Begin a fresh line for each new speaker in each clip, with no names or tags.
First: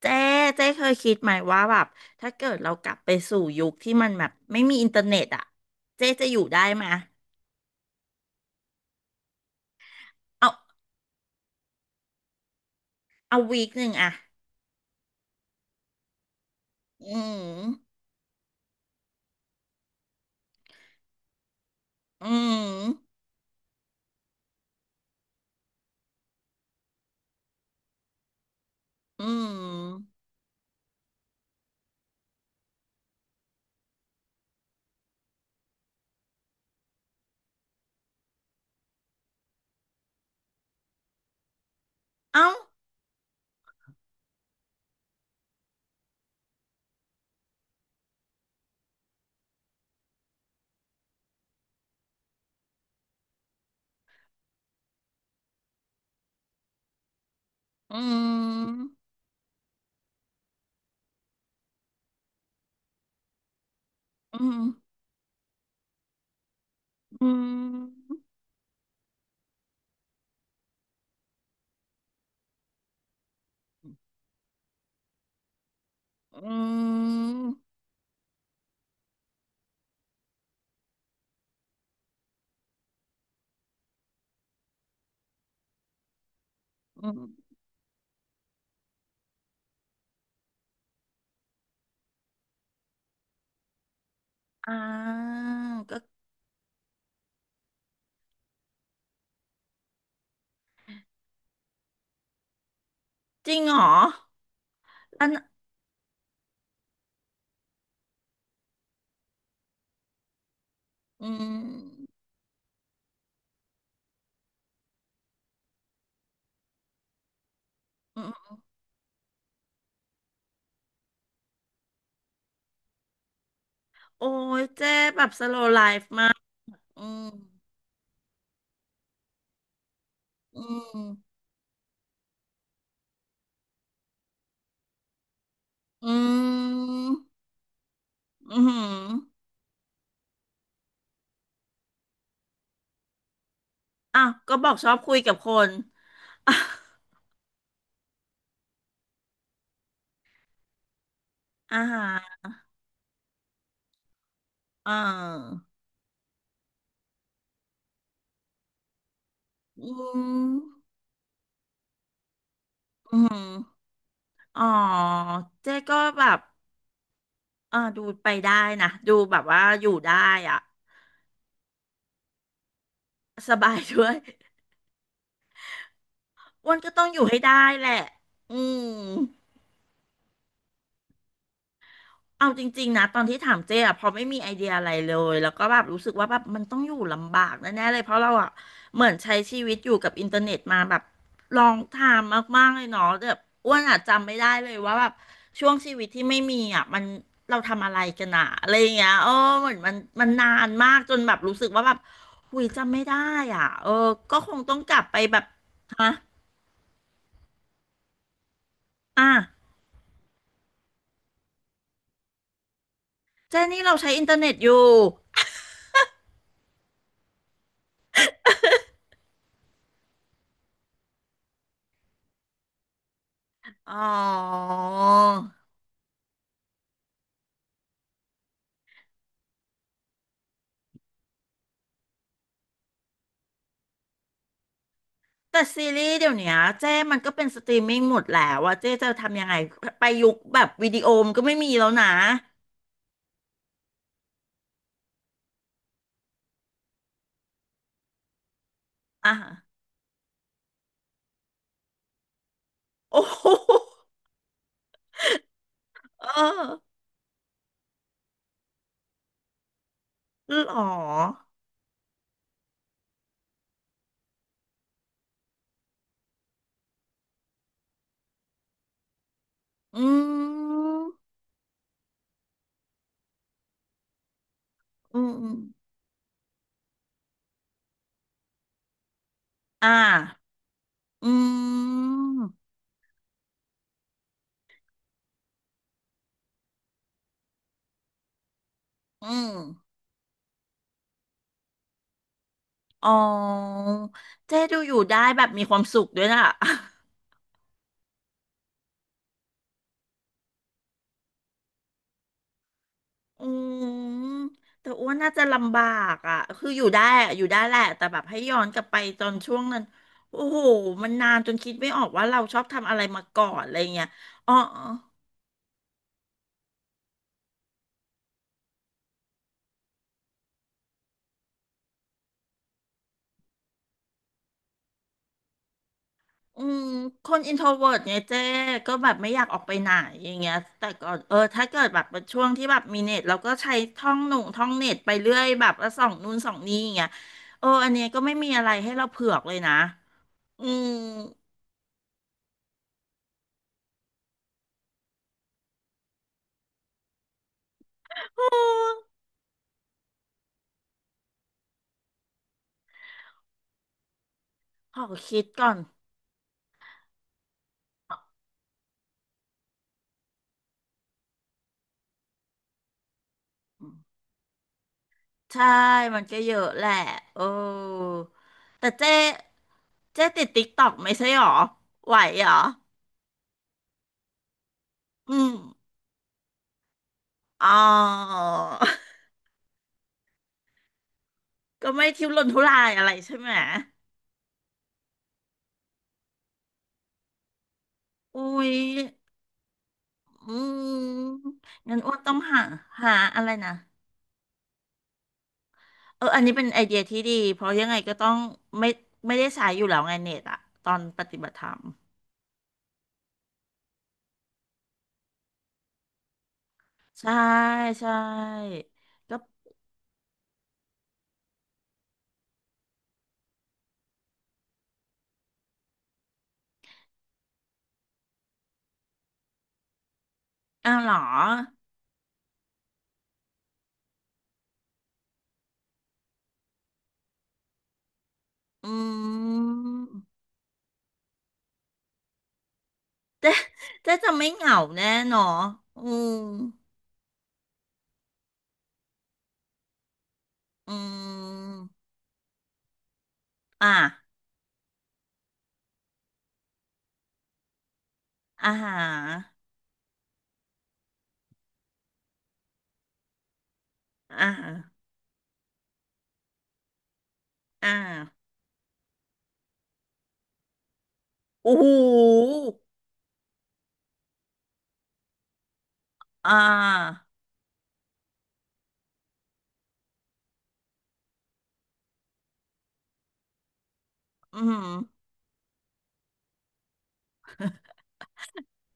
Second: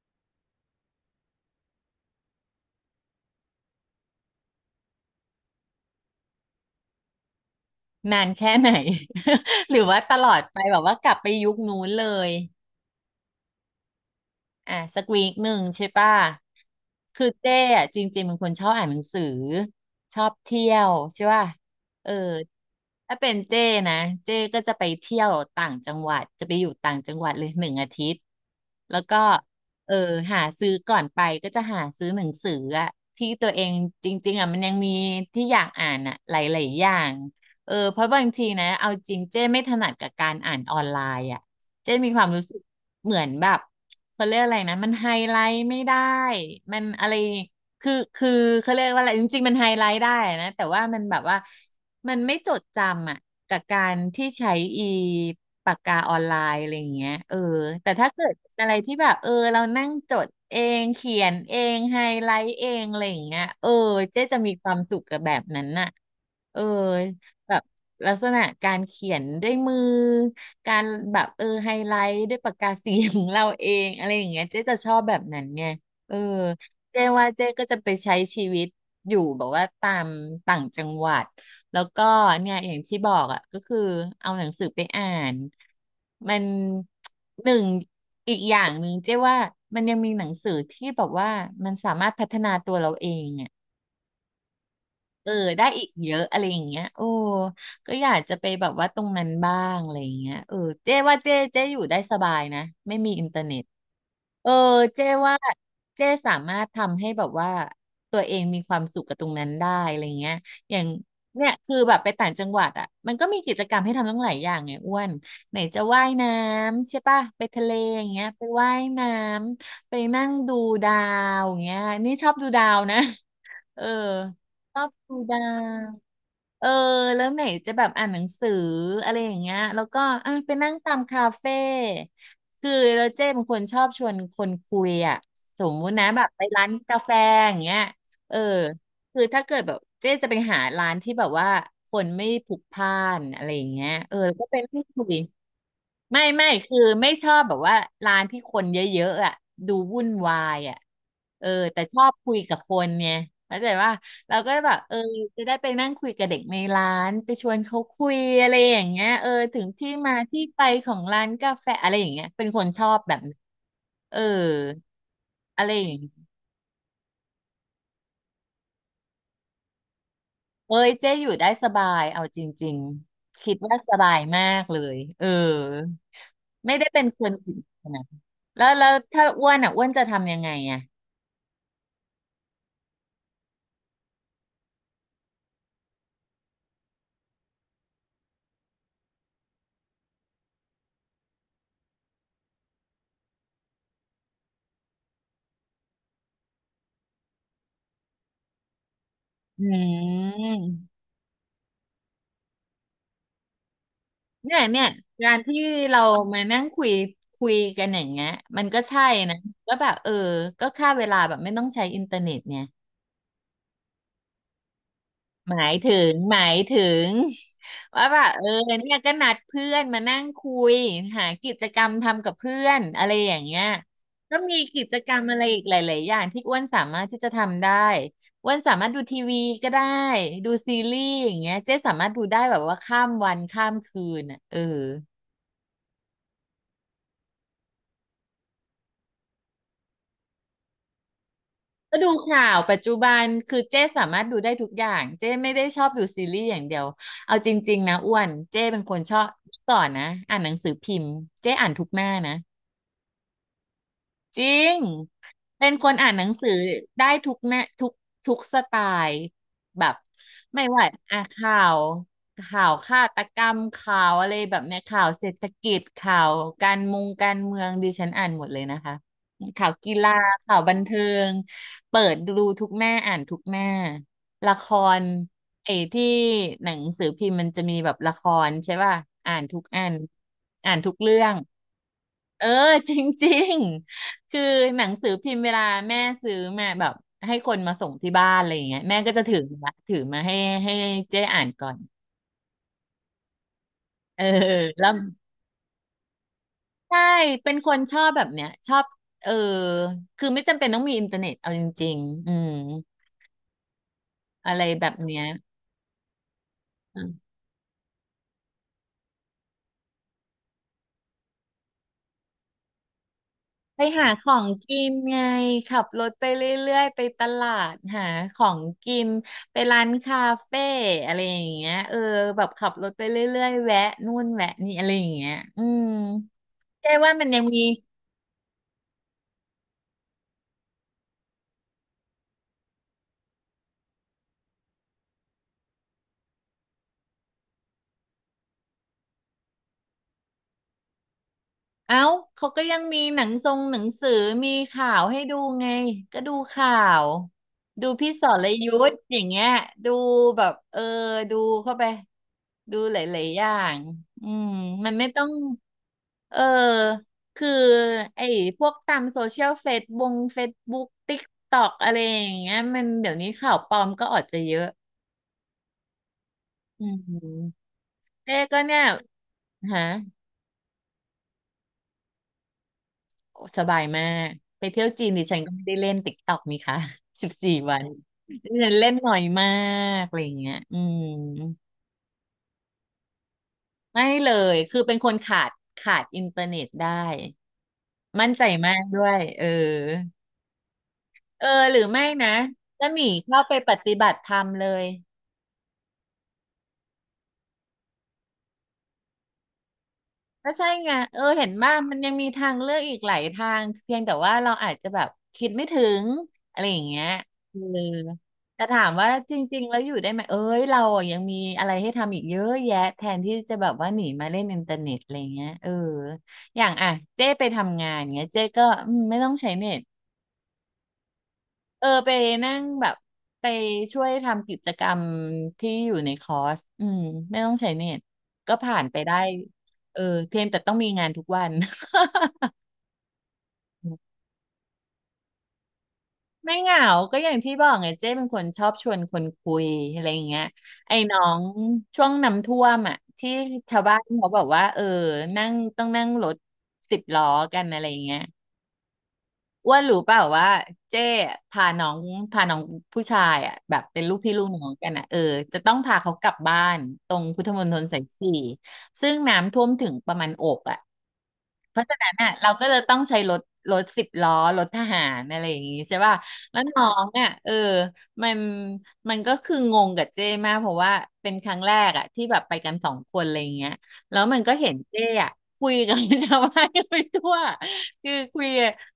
เจ๊เจ๊เคยคิดไหมว่าแบบถ้าเกิดเรากลับไปสู่ยุคที่มันแบบไม่มีอินเทอร์เน็ตอ่ะเจ๊จะอยู่ได้ไหมย
นานแค่ไหน หรือว่าตลอด
เอา
ไปแบบว่ากลับไปยุคนู้นเลย
เอาวีคหนึ่งอ่ะ
อ่ะสักวีคหนึ่งใช่ป่ะ
อื
คือ
ม
เจ้อะจริงๆเป็นคนชอบอ่านหนังสือชอบเที่ยวใช่ป่ะเออ
อืม
ถ้าเป็นเจ้นะเจ้ก็จะไปเที่ยวต่างจังหวัดจะไปอยู่ต่างจังหวัดเลยหนึ่งอาทิตย์แล้วก็
อื
เออ
ม
หาซื้อก่อนไปก็จะหาซื้อหนังสืออะที่ตัวเองจริงๆอะมันยังมีที่อยากอ่านอะหลายๆอย่างเออเพราะบางทีนะเอาจริงเจ้ไม่ถนัดกับการอ่านออนไลน์อะเจ๊มีความรู้
เอ้า
สึกเหมือนแบบ เขาเรียกอะไรนะมันไฮไลท์ไม่ได้มันอะไรคือเขาเรียกว่าอะไรจริงๆมันไฮไลท์ได้นะแต่ว่ามันแบบว่ามันไม่จดจำอ่ะกับการที่ใช้อีปากกาออนไลน์อะไรอย่างเงี้ยเออแต่
อื
ถ้าเกิดอะไร
ม
ที่แบบเออเรานั่งจดเองเขียนเองไฮไลท์เองอะไรอย่างเงี้ยเออเจ๊จะ
อื
มี
ม
ความสุขกับแบบนั้นน่ะเออ
อื
แบบ ลั
ม
กษณะการเขียนด้วยมือการแบบเออไฮไลท์ด้วยปากกาสีของเราเองอะไรอย่างเงี้ยเจ๊จะชอบแบบนั้นไงเออ
อื
เจ๊ว่า
ม
เจ๊ก็จะไปใช้ชีวิตอยู่แบบว่าตามต่างจังหวัดแล้วก็เนี่ยอย่างที่บอกอ่ะก็คือเอาหนังสือไปอ่านมัน
อื
ห
ม
นึ่งอีกอย่างหนึ่งเจ๊ว่ามันยังมีหนังสือที่แบบว่ามันสามารถพัฒนาตัวเราเองอ่ะ
อ่
เอ
า
อได้อีก
ก็
เยอะอะไรอย่างเงี้ยโอ้ก็อยากจะไปแบบว่าตรงนั้นบ้างอะไรอย่างเงี้ยเออเจ๊ว่าเจ๊อยู่ได้สบายนะไม่มีอินเทอร์
จ
เน็
ริง
ต
เหรอ
เออเจ๊
อัน
ว่าเจ๊สามารถทำให้แบบว่าตัวเองมีความสุขกับตรงนั้นได้อะไรเงี้ยอย่าง
อื
เนี่ยคือแบบไป
ม
ต่างจังหวัดอ่ะมันก็มีกิจกรรมให้ทำตั้งหลายอย่างไงอ้วนไหนจะว่ายน้ำใช่ป่ะไปทะเลอย่าง
อื
เงี้ย
ม
ไปว่ายน้ำไปนั่งดูดาวอย่างเงี้ยนี่ชอบดูดาวนะ เออ
โอ้ย
ชอ
เจ๊
บดู
แบบ
ดา
สโล w l ไล
ว
ฟ์มาก
เออ
อืม
แล้วไหนจะแบบอ่านหนังสืออะไรอย่างเงี้ยแล้วก็อ่ะไป
อื
นั่งตา
ม
มคาเฟ่คือแล้วเจ้เป็นคนชอบชวนคนคุยอ่ะสมมุตินะ
อื
แบบไปร้านกาแฟ
ม
อย่างเงี้ยเออ
อือือ
คือถ้าเกิดแบบเจ๊จะไปหาร้านที่แบบว่าคนไม่พลุกพล่านอะไรอย่างเงี้ยเออ
อ้าว
แล้วก็
ก็
ไป
บอก
นั่ง
ชอบ
คุ
คุ
ย
ยกับคน
ไม่
อ่ะ
คือไม่ชอบแบบว่าร้านที่คนเยอะๆอ่ะดูวุ่นวายอ่ะเออ
อา
แต่ช
หา
อบคุ
ร
ยกับคนไงเข้าใจว่าเราก็แบบ
เ
เออจะได้
ออ
ไปนั่งคุยกับเด็กในร้านไปชวนเขาคุยอะไรอย่างเงี้ยเออถึง
อื
ที่มา
ม
ที่ไปของร้านกาแฟอะไรอย่างเงี้ยเป็นคนชอบแบ
อื
บนั้น
ม
เออ
อ๋อ
อะไร
เจ๊
อย่า
ก็
งเงี้
แบ
ย
บเออดูไปได้นะดูแบบว่าอยู่ได้อ่ะ
เอ้ยเจ๊อยู่ได้สบายเอาจริงๆคิ
ส
ด
บา
ว่า
ย
ส
ด้
บา
วย
ยมากเลยเออ
อ้
ไม่
วน
ได้
ก็
เป็
ต้อ
น
งอ
ค
ยู่
น
ให้
ผิ
ได้
ด
แหละ
นะ
อื
แล้วแล้
ม
วถ้าอ้วนอ่ะอ้วนจะทำยังไงอ่ะ
เอาจริงๆนะตอนที่ถามเจ๊อะพอไม่มีไอเดียอะไรเลยแล้วก็แบบรู้สึกว่าแบบมันต้องอยู่ลำบากแน่ๆเลยเพราะเราอะเหมือนใช้ชีวิตอยู่กับอินเทอร์เน็ตมาแบบลองทามมากๆเลยเนาะแบบอ้วนอะจำไม่ได้เลยว่าแบบช่วงชีวิตที่ไม่มีอะมันเราทำอะไรกันอะอะไรอย่างเงี้ยเออ
อื
เหมือนมันนานมาก
ม
จนแบบรู้สึกว่าแบบหุยจำไม่ได้อ่ะเออก็ค
เนี่
ง
ย
ต้อง
เนี่ย
กลับไป
กา
แบ
ร
บ
ที่เรา
ฮะ
มานั่งคุยคุยกันอย่างเงี้ยมันก็ใช่
อ่ะ
นะก็แบบเออก็ฆ่าเวลาแบบไม่ต้องใช้อินเทอร์เน็ตไง
เจ๊นี่เราใช้อินเทอร์เน็ตอยู่
หมายถึงว่าแบบเออเนี่ยก็นัดเพื่อนมานั่งคุยหากิจกรรมทำกับเพื่อนอะไรอย่างเงี้ย
อ๋อ
ก็มีกิจกรรมอะไรอีกหลายๆอย่างที่อ้วนสามารถที่จะทำได้อ้วนสามารถดูทีวีก็ได้ดูซีรีส์อย่างเงี้ยเจ๊สามารถดูได้แบบว่าข้ามวันข้ามคืนอ่ะเออ
แต่ซีรีส์เดี๋ยวเนี้ยเจ้มันก็เป็นสตรีมมิ่งหมดแล้วว่าเจ้จะทำยังไงไปยุคแบบวิดีโอมนก็ไม่มีแล้ว
ก็
นะ
ดูข่าวปัจจุบันคือเจ้สามารถดูได้ทุกอย่างเจ้ไม่ได้ชอบดูซีรีส์อย่างเดียวเอาจริงๆนะอ้วนเจ้เป็นคนชอบ
อ่ะ
ก่อนนะอ่านหนังสือพิมพ์เจ้อ่านทุกหน้านะ
โอ้ โห
จริง เป็นคนอ่านหนัง
เอ
สือ
อ
ได้ทุกแนทุกทุกสไตล์แบบ
ห
ไม่
รอ
ว่าอ่ะข่าวฆาตกรรมข่าวอะไรแบบเนี้ยข่าวเศรษฐกิจข่าวการมงการเมืองดิฉันอ่านหมดเลยนะคะข่าวกี
อื
ฬาข่าวบัน
ม
เทิงเปิดดูทุกหน้าอ่านทุกหน้าละคร
อืมอม
ไอ้ที่หนังสือพิมพ์มันจะมีแบบละครใช่ป่ะอ่านทุกอั
อ่า
นอ่านทุกเรื่อ
อื
ง เออ
ม
จริงๆคือหนังสือพิมพ์เวลาแม่ซื้อมาแบบให้คนมาส่งที่บ้านอะไรอย่างเงี้ยแม่ก็จะ
อื
ถือ
ม
มาถือมาให้ให้เจ๊อ่านก่อน
อ๋อ
เออ
เจ้ดู
แล้
อ
ว
ยู่ได้แบบมีความสุขด้วยนะ
ใช่เป็นคนชอบแบบเนี้ยชอบเออคือไม่จำเป็นต้องมีอินเทอร์เน็ตเอาจริงๆอืม
อืม
อะไรแบ
แต่
บ
อ้วน
เนี้ย
น่าจะลำบากอ่ะคืออยู่ได้อะอยู่ได้แหละแต่แบบให้ย้อนกลับไปตอนช่วงนั้นโอ้โหมันนานจนคิดไม่ออกว่าเราชอบทำอะไรมาก่อนอะไร
ไป
เงี้
หา
ย
ของ
อ๋อ
กินไงขับรถไปเรื่อยๆไปตลาดหาของกินไปร้านคาเฟ่อะไรอย่างเงี้ยแบบขับรถไปเรื่อยๆแวะนู่นแวะนี่อะไรอย่างเงี้ย
อืม
ใช่ว่ามั
ค
นยั
น
ง
อิน
มี
โทรเวิร์ตไงเจ๊ก็แบบไม่อยากออกไปไหนอย่างเงี้ยแต่ก่อนเออถ้าเกิดแบบเป็นช่วงที่แบบมีเน็ตเราก็ใช้ท่องหนุ่งท่องเน็ตไปเรื่อยแบบแล้วส่องนู่นส่องนี่อย่างเงี้ยเอออันเนี้ยก็ไม่มีอะไรให้เราเผือกเลยนะอืม
เอ้า เขาก็ยังมีหนังทรงหนังสือมีข่าวให้ดูไงก็ดูข่าวดูพี่สรยุทธอย่างเงี้ยดูแบบดูเข้าไปดูหลายๆอย่างอืมมัน
ขอ
ไม่ต้อง
คิดก่อน
เออคือไอ้พวกตามโซเชียลเฟซบงเฟซบุ๊กติ๊กต็อกอะไรอย่างเงี้ยมันเดี๋ยวนี้ข่าวปลอมก็ออกจะเยอะ
ใช่มันก็เยอะแห
อื
ละเอ
ม
อ
เจ๊ก็เนี่ย
แต่เจ๊
ฮะ
เจ๊ติดติ๊กตอกไม่ใช่หรอ ไหวหรอ
โอ้สบายมากไปเที่ยวจีนดิฉั
อื
น
ม
ก็ไม่ได้เล่นติ๊กต็อกนี่ค่ะ สิบสี่
อ๋อ
วันดิฉันเล่นหน่อยมากอะไรอย่างเงี้ยอืม
ก็ไม่ทุรนทุรายอะไรใช่ไหม
ไม่เลยคือเป็นคนขาดอินเทอร์เน็ตได้มั่นใจ
อุ้
มา
ย
กด้วย
อื
เอ
ม
อหรือ
งั้น
ไม่
อ้วนต้
นะ
องหา
ก็หนี
หา
เข้า
อะไร
ไปป
นะ
ฏิบัติธรรมเลย
เอออันนี้เป็นไอเดียที่ดี เพราะยังไงก็ต้องไม่ไม่ได้ใช้อยู่แล้วไงเน็ต
ก็
อะ
ใช่
ต
ไง
อนปฏิ
เห็
บั
น
ติธร
บ้า
ร
ง
ม
มันยังมีทางเลือกอีกหลายทางเพียงแต่ว่าเราอาจจะแบบคิดไม่ถึงอะไรอย่างเงี้ย
ใช่
เออ
ใช่
แต่ถามว่าจ
ก็
ริงๆแล้วอยู่ได้ไหมเอ้ยเราอะยังมีอะไรให้ทำอีกเยอะแยะแทนที่จะแบบว่าหนีมาเล่นอินเทอร์เน็ตอะไรเงี้ยอย่างอ่ะเจ้ไปทำงานเงี้ยเจ้ก็อืมไม่ต้องใช้เน็ต
อ้าวเหรอ
ไปนั่งแบบไปช่วยทำกิจกรรมที่อยู่ในคอร์สอืมไม่ต้องใช้เน็ตก็ผ่าน
อ
ไปได้
ื
เออเพีย
ม
งแต่ต้องมีงานทุกวัน
เจ๊เจ๊จะไม่เหงาแน่เนอะอืม
ไม่เหงาก็อย่างที่บอกไงเจ้เป็นคนชอบชวนคนคุยอะไรอย่างเงี้ย
อื
ไอ้น้อง
ม
ช่วงน้ำท่วมอ่ะที่ชาว
อ่ะ
บ้านเขาบอกว่าต้องนั่งรถสิบล้อกันอะไรอย่างเงี้ย
อาหา
อ้วนรู้เปล่าว่าเจ้พาน้องพาน้องผู้ชายอ่ะแบบเป็นลูกพี่ลูก
อ่า
น้อ
หา
งกันอ่ะจะต้องพาเขากลับบ้านตรงพุทธมณฑล
อ่า
สายสี่ซึ่งน้ำท่วมถึงประมาณอกอ่ะ เพ
โอ้โห
ราะฉะนั้นน่ะเราก็จะต้องใช้รถสิบล้อรถทหารอะไรอย่างงี้ใช่ป่ะ
อ่
แล้วน้อง
า
อ่ะมันมันก็คืองงกับเจ้มากเพราะว่าเป็นครั้งแรกอ่ะที่แบบไปกันสองคนอะไรอย่างเงี้ยแล้วมันก็
อื
เห็นเจ้
ม
อ่ะคุยกับ ชาวบ้านไปทั่วคือคุย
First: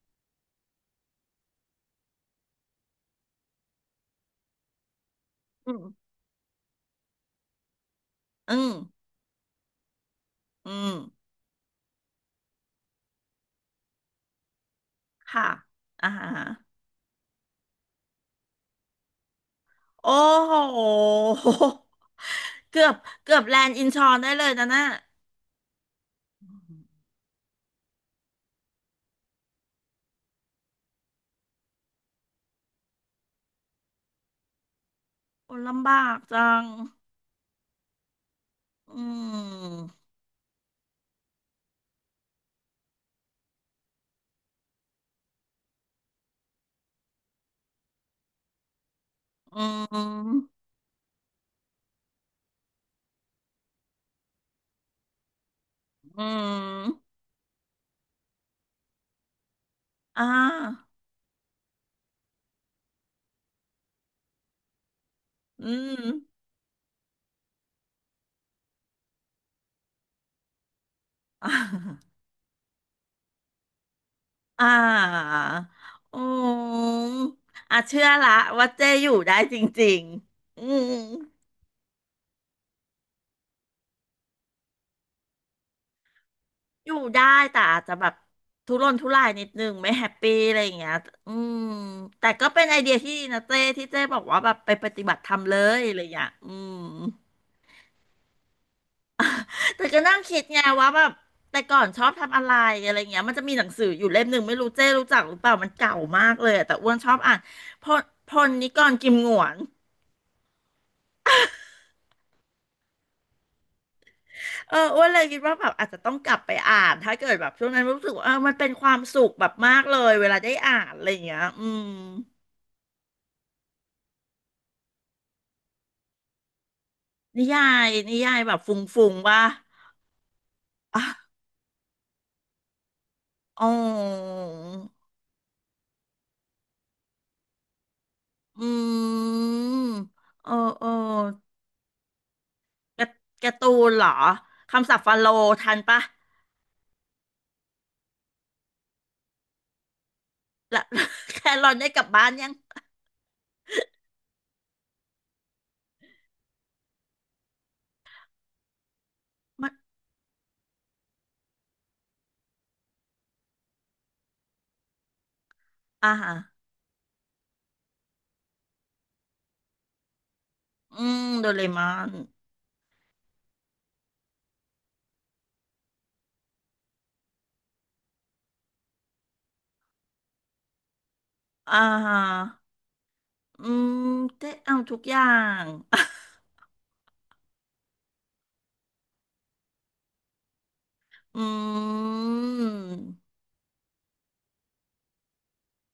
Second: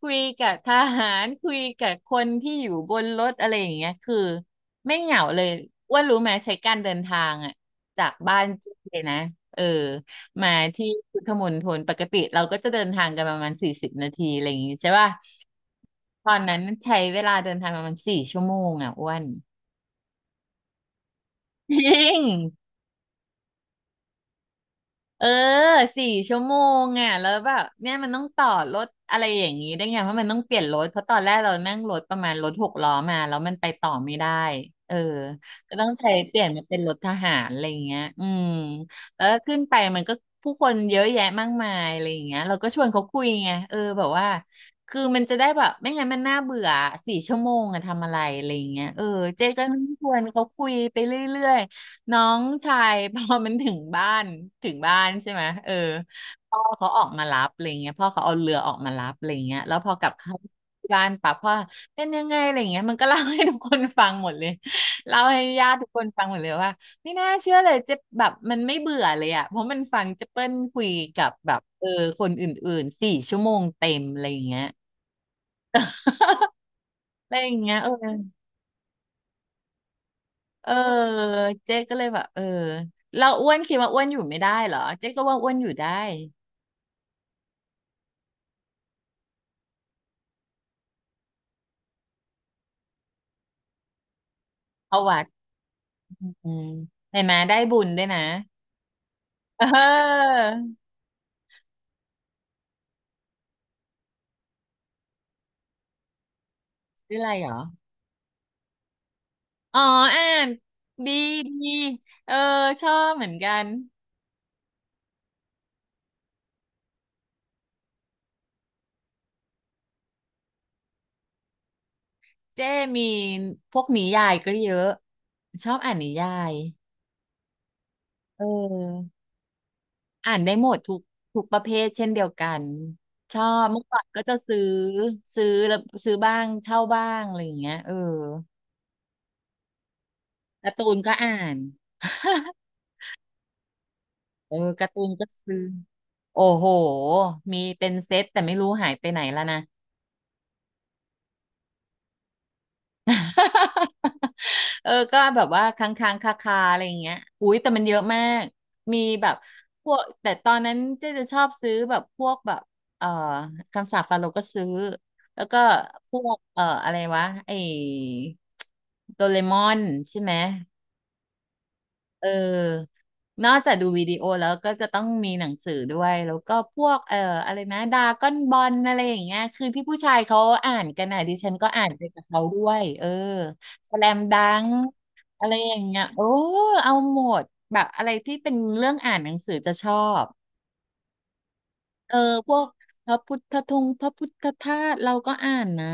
คุยกับทหารคุยกับคนที่อยู่บนรถอะไรอย่างเงี้ยคือไม่เหงาเลย
อืม
อ้ว่ารู้ไหมใช้การเดินทางอ่ะจากบ้าน
อื
เจ
ม
้นะเออ มา
อื
ที่
ม
พุทธมณฑลปกติเราก็จะเดินทางกันประมาณ40 นาทีอะไรอย่างงี้ใช่ป่ะ
ค่ะอา
ต
หา
อนนั้นใช้เวลาเดินทางประมาณสี่ชั่วโมงอ่ะอ้วน
โอ้โห
จริง
เกือบเกือบแลนด์อินชอนได้เลยนะน่ะ
เออ4 ชั่วโมงอ่ะแล้วแบบเนี่ยมันต้องต่อรถอะไรอย่างนี้ได้ไงเพราะมันต้องเปลี่ยนรถเพราะตอนแรกเรานั่งรถประมาณรถหกล้อมาแล้วมันไปต่อไม่ได้เออ
โอ้
ก็ต้อ
ลำ
ง
บา
ใช้
ก
เป
จั
ลี่ยนมา
ง
เป็นรถทหารอะไรอย่างเงี้ยอืม
อื
แล้วขึ้นไป
ม
มันก็ผู้คนเยอะแยะมากมายอะไรอย่างเงี้ยเราก็ชวนเขาคุยไงแบบว่าคือมันจะได้แบบไม่งั้นมันน่าเบื่อสี่ชั่วโมงอะทำอะไรอะไรอย่างเงี้ยเจ๊
อื
ก็นั่งชวนเขา
ม
คุยไปเรื่อย น้องชาย พอมันถึงบ้านถึงบ้านใช่ไหม
อื
พ่อเขาออก
ม
มารับอะไรเงี้ยพ่อเขาเอาเรือออกมารับอะไรเงี้ยแล้วพอกลับ
อ่
เข้า
า
บ้านปั๊บพ่อเป็นยังไงอะไรเงี้ยมันก็เล่าให้ทุกคนฟังหมดเลยเล่าให้
อื
ญาติทุกค
ม
นฟังหมดเลยว่าไม่น่าเชื่อเลยเจะแบบมันไม่เบื่อเลยอ่ะเพราะมันฟังเจเปิ้ลคุยกับแบบคนอื่นๆสี่ชั่วโมงเต็มอะไรเงี้ย
อ่าอืม
อะไรอย่างเงี้ย
อ่ะ
เออ
เชื่อละว่าเจ้อยู่ได้จริงๆอื
เออ
ม
เจ๊ก็เลยแบบเราอ้วนคิดว่าอ้วนอยู่ไม่ได้เหรอเจ๊ก็ว่าอ้วนอยู่ได้
อยู่ได้แต่อาจจะแบบทุรนทุรายนิดนึงไม่แฮปปี้อะไรอย่างเงี้ยอืมแต่ก็เป็นไอเดียที่ดีนะเจ้ที่เจ้บอกว่าแบบไปป
เข้า
ฏิบั
วั
ติ
ด
ธรรมเลยอะไรอย่างเงี้ย
อื
อื
ม
ม
เห็นไหมได้บุญด้วยนะเอ
แต่ก็นั่ง
อ
คิดไงว่าแบบแต่ก่อนชอบทำอะไรอะไรเงี้ยมันจะมีหนังสืออยู่เล่มหนึ่งไม่รู้เจ้รู้จักหรือเปล่ามันเก่ามากเลยอะแต่อ้วนชอ
ชื่อ
บ
อะไร
อ่าน
เหรอ
พลพลนิกรกิมหงวน
อ๋ออ่านดีดีเออชอบเหมือนกัน
เอออ้วนเลยคิดว่าแบบอาจจะต้องกลับไปอ่านถ้าเกิดแบบช่วงนั้นรู้สึกว่าเออมันเป็นความสุขแบบมากเลยเวลาได้อ่านอะไรอย่างเงี้ยอืม
เจ้มีพวกนิยายก็เยอะชอบอ่านนิยาย
นิยายนิยา
เ
ยแบบฟุ้
ออ
งๆว่า
อ่านได้หมดทุก
อะ
ทุกประเภทเช่นเดียวกันชอ
อ๋
บ
อ
เมื่อก่อนก็จะซื้อแล้วซื้อบ้างเช่าบ้างอะไรอย่างเงี้ย
อืมเออ
การ์
เอ
ตู
อ
นก็อ่าน
การ์การ์ตูนเหรอ
เออกา
คำ
ร์
ศั
ตู
พท์
น
ฟา
ก็
โล
ซื้อ
ทันปะ
โอ้โหมีเป็นเซตแต่ไม่รู้หายไปไหนแล้วนะ
และ แครอนได้กลับบ้านยัง
ก็แบบว่าค้างคาๆอะไรอย่างเงี้ยอุ้ยแต่มันเยอะมากมีแบบ
มัน
พวกแต่ตอนนั้นเจ๊จะชอบซื้อแบบพวกแบบเอ่อคำสาปฟาโรห์ก็ซื้อแล้วก็
อ่า
พว
ฮะ
กอะไรวะไอ้โดเรมอนใช่ไหม
อืมโดเรมอน
เออ นอกจากดูวิดีโอแล้วก็จะต้องมีหนังสือด้วยแล้วก็พวกอะไรนะดราก้อนบอลอะไรอย่างเงี้ยคือที่ผู้ชายเขาอ่านกันนะดิฉันก็
อ่า
อ่านไป
ฮะ
กับเขาด้วย
อื
สแล
ม
มดั
ได้
ง
เอาทุกอย่า
อะไร
ง
อย่างเงี้ยโอ้เอาหมดแบบอะไรที่เป็นเรื่องอ่านหนังสือจะชอบ
อื
เออพวกพระ
ม
พุทธธงพระพุทธธาตุเราก็อ่านนะ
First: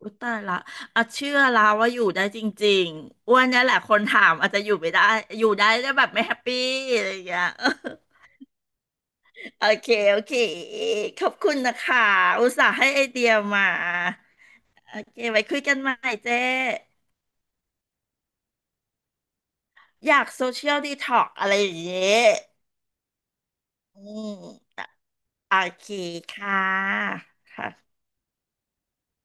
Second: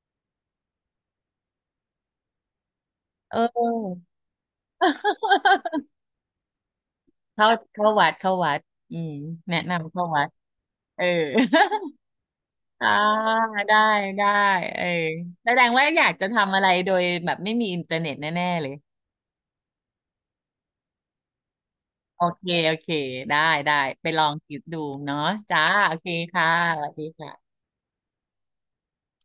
อุยตายละอ่ะเชื่อแล้วว่าอยู่ได้จริงๆอ้
เอ
วนเนี่ยแหละคน
อ
ถามอาจจะอยู่ไม่ได้ อยู่ได้แต่ แบบไม่แฮปปี้อะไรอย่างเงี้ย
เข้า เข้าวัดเข้าวัดอืมแนะ
โอเค
นำเข้า
โอ
วัด
เค
เออ
ขอบคุณนะคะ อุตส่าห์
อ่า
ให้ไอเดียมา
ได้ได้เออ
โอเค ไว้
แส
คุ
ด
ย
ง
กัน
ว่า
ใหม่
อยากจะ
เจ๊
ทำอะไรโดยแบบไม่มีอินเทอร์เน็ตแน่ๆเลย
อยากโซเชียลดีท็อกอะไรอย่างเงี้
โอ
ย
เคโอเคได้ได้
อื
ไปลองคิดดู
ม
เนาะ
โอ
จ้า
เค
โอเค
ค
ค่ะสวัส
่ะ
ดีค่ะ
ค่ะ